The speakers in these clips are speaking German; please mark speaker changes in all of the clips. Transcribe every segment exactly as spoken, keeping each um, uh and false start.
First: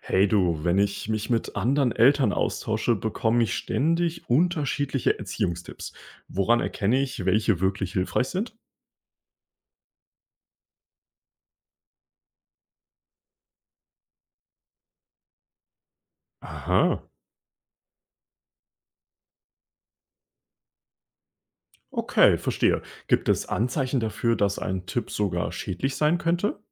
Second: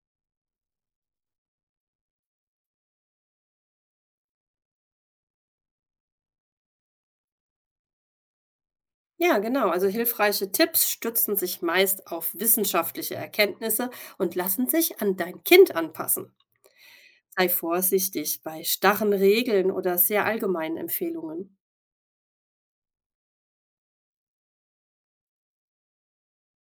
Speaker 1: Hey du, wenn ich mich mit anderen Eltern austausche, bekomme ich ständig unterschiedliche Erziehungstipps. Woran erkenne ich, welche wirklich hilfreich sind?
Speaker 2: Ja, genau. Also hilfreiche Tipps stützen sich meist auf wissenschaftliche Erkenntnisse und lassen sich an dein Kind anpassen.
Speaker 1: Aha,
Speaker 2: Sei vorsichtig bei starren Regeln oder sehr allgemeinen Empfehlungen.
Speaker 1: okay, verstehe. Gibt es Anzeichen dafür, dass ein Tipp sogar schädlich sein könnte?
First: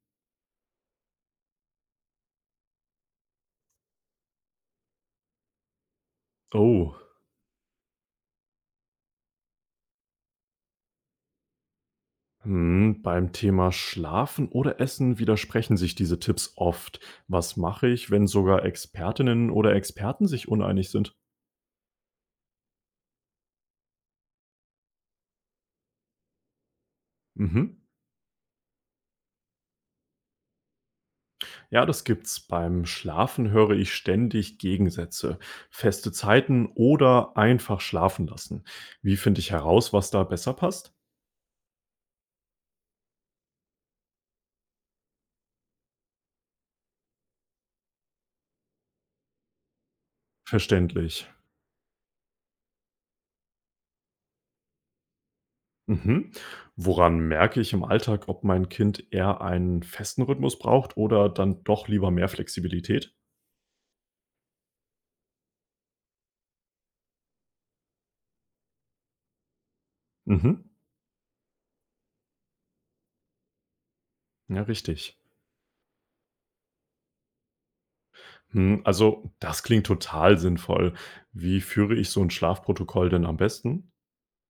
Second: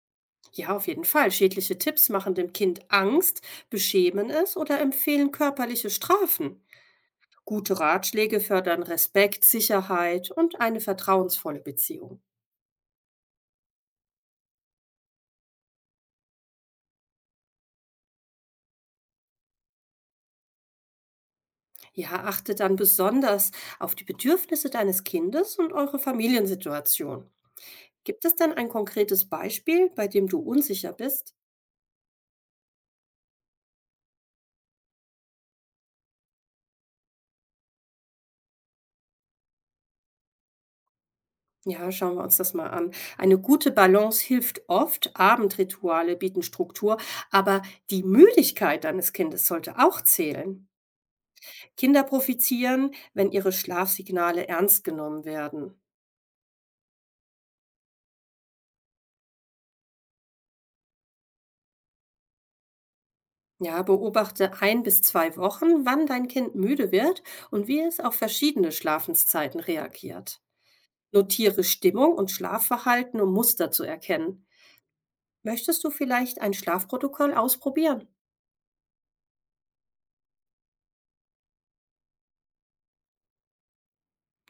Speaker 2: Ja, auf jeden Fall. Schädliche Tipps machen dem Kind Angst, beschämen es oder empfehlen körperliche Strafen.
Speaker 1: Oh,
Speaker 2: Gute Ratschläge fördern Respekt, Sicherheit und eine vertrauensvolle Beziehung.
Speaker 1: hm, beim Thema Schlafen oder Essen widersprechen sich diese Tipps oft. Was mache ich, wenn sogar Expertinnen oder Experten sich uneinig sind?
Speaker 2: Ja, achte dann besonders auf die Bedürfnisse deines Kindes und eure Familiensituation.
Speaker 1: Mhm.
Speaker 2: Gibt es denn ein konkretes Beispiel, bei dem du unsicher bist?
Speaker 1: Ja, das gibt's. Beim Schlafen höre ich ständig Gegensätze, feste Zeiten oder einfach schlafen lassen. Wie finde ich heraus, was da besser passt?
Speaker 2: Ja, schauen wir uns das mal an. Eine gute Balance hilft oft. Abendrituale bieten Struktur, aber die Müdigkeit deines Kindes sollte auch zählen.
Speaker 1: Verständlich.
Speaker 2: Kinder profitieren, wenn ihre Schlafsignale ernst genommen werden.
Speaker 1: Mhm. Woran merke ich im Alltag, ob mein Kind eher einen festen Rhythmus braucht oder dann doch lieber mehr Flexibilität?
Speaker 2: Ja, beobachte ein bis zwei Wochen, wann dein Kind müde wird und wie es auf verschiedene Schlafenszeiten reagiert.
Speaker 1: Mhm.
Speaker 2: Notiere Stimmung und Schlafverhalten, um Muster zu erkennen.
Speaker 1: Ja, richtig.
Speaker 2: Möchtest du vielleicht ein Schlafprotokoll ausprobieren?
Speaker 1: Hm, also, das klingt total sinnvoll. Wie führe ich so ein Schlafprotokoll denn am besten?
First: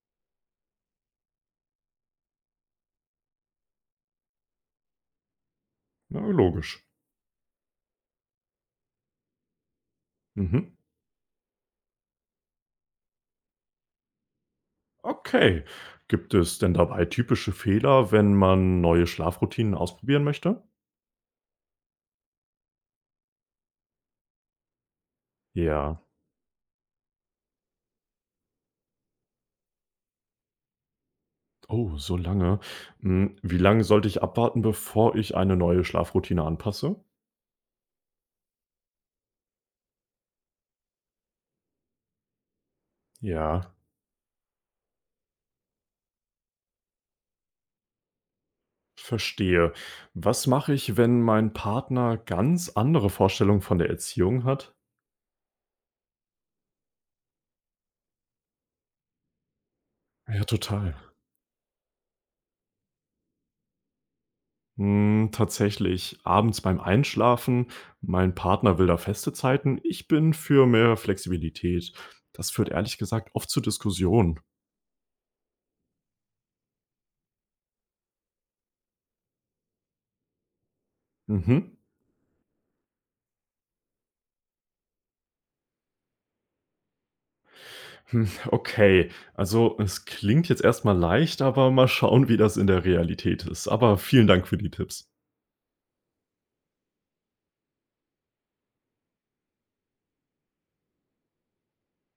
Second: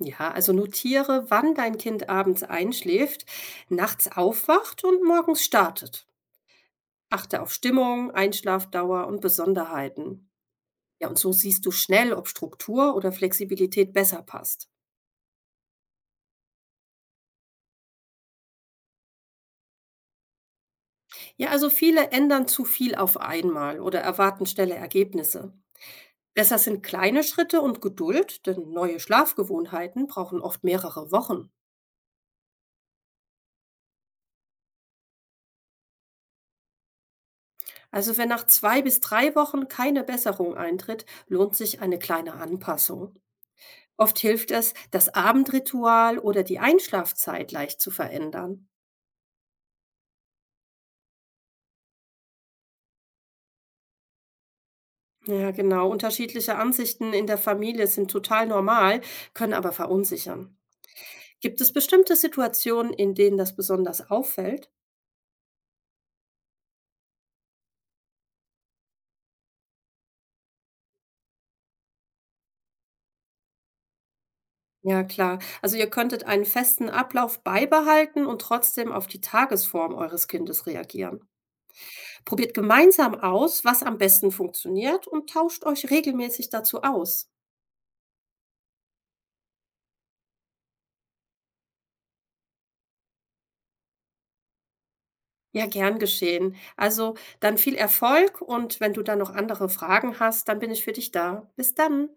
Speaker 2: Ja, also notiere, wann dein Kind abends einschläft, nachts aufwacht und morgens startet.
Speaker 1: Na, logisch.
Speaker 2: Achte auf Stimmung, Einschlafdauer und Besonderheiten.
Speaker 1: Mhm.
Speaker 2: Ja, und so siehst du schnell, ob Struktur oder Flexibilität besser passt.
Speaker 1: Okay. Gibt es denn dabei typische Fehler, wenn man neue Schlafroutinen ausprobieren möchte?
Speaker 2: Ja, also viele ändern zu viel auf einmal oder erwarten schnelle Ergebnisse.
Speaker 1: Ja.
Speaker 2: Besser sind kleine Schritte und Geduld, denn neue Schlafgewohnheiten brauchen oft mehrere Wochen.
Speaker 1: Oh, so lange. Hm, wie lange sollte ich abwarten, bevor ich eine neue Schlafroutine anpasse?
Speaker 2: Also wenn nach zwei bis drei Wochen keine Besserung eintritt, lohnt sich eine kleine Anpassung.
Speaker 1: Ja,
Speaker 2: Oft hilft es, das Abendritual oder die Einschlafzeit leicht zu verändern.
Speaker 1: verstehe. Was mache ich, wenn mein Partner ganz andere Vorstellungen von der Erziehung hat?
Speaker 2: Ja, genau. Unterschiedliche Ansichten in der Familie sind total normal, können aber
Speaker 1: Ja,
Speaker 2: verunsichern.
Speaker 1: total.
Speaker 2: Gibt es bestimmte Situationen, in denen das besonders auffällt?
Speaker 1: Hm, tatsächlich, abends beim Einschlafen, mein Partner will da feste Zeiten, ich bin für mehr Flexibilität. Das führt ehrlich gesagt oft zu Diskussionen.
Speaker 2: Ja, klar. Also ihr könntet einen festen Ablauf beibehalten und trotzdem auf die Tagesform eures Kindes reagieren.
Speaker 1: Mhm.
Speaker 2: Probiert gemeinsam aus, was am besten funktioniert, und tauscht euch regelmäßig dazu aus.
Speaker 1: Hm, okay. Also, es klingt jetzt erst mal leicht, aber mal schauen, wie das in der Realität ist. Aber vielen Dank für die Tipps.
Speaker 2: Ja, gern geschehen. Also dann viel Erfolg, und wenn du dann noch andere Fragen hast, dann bin ich für dich da. Bis dann.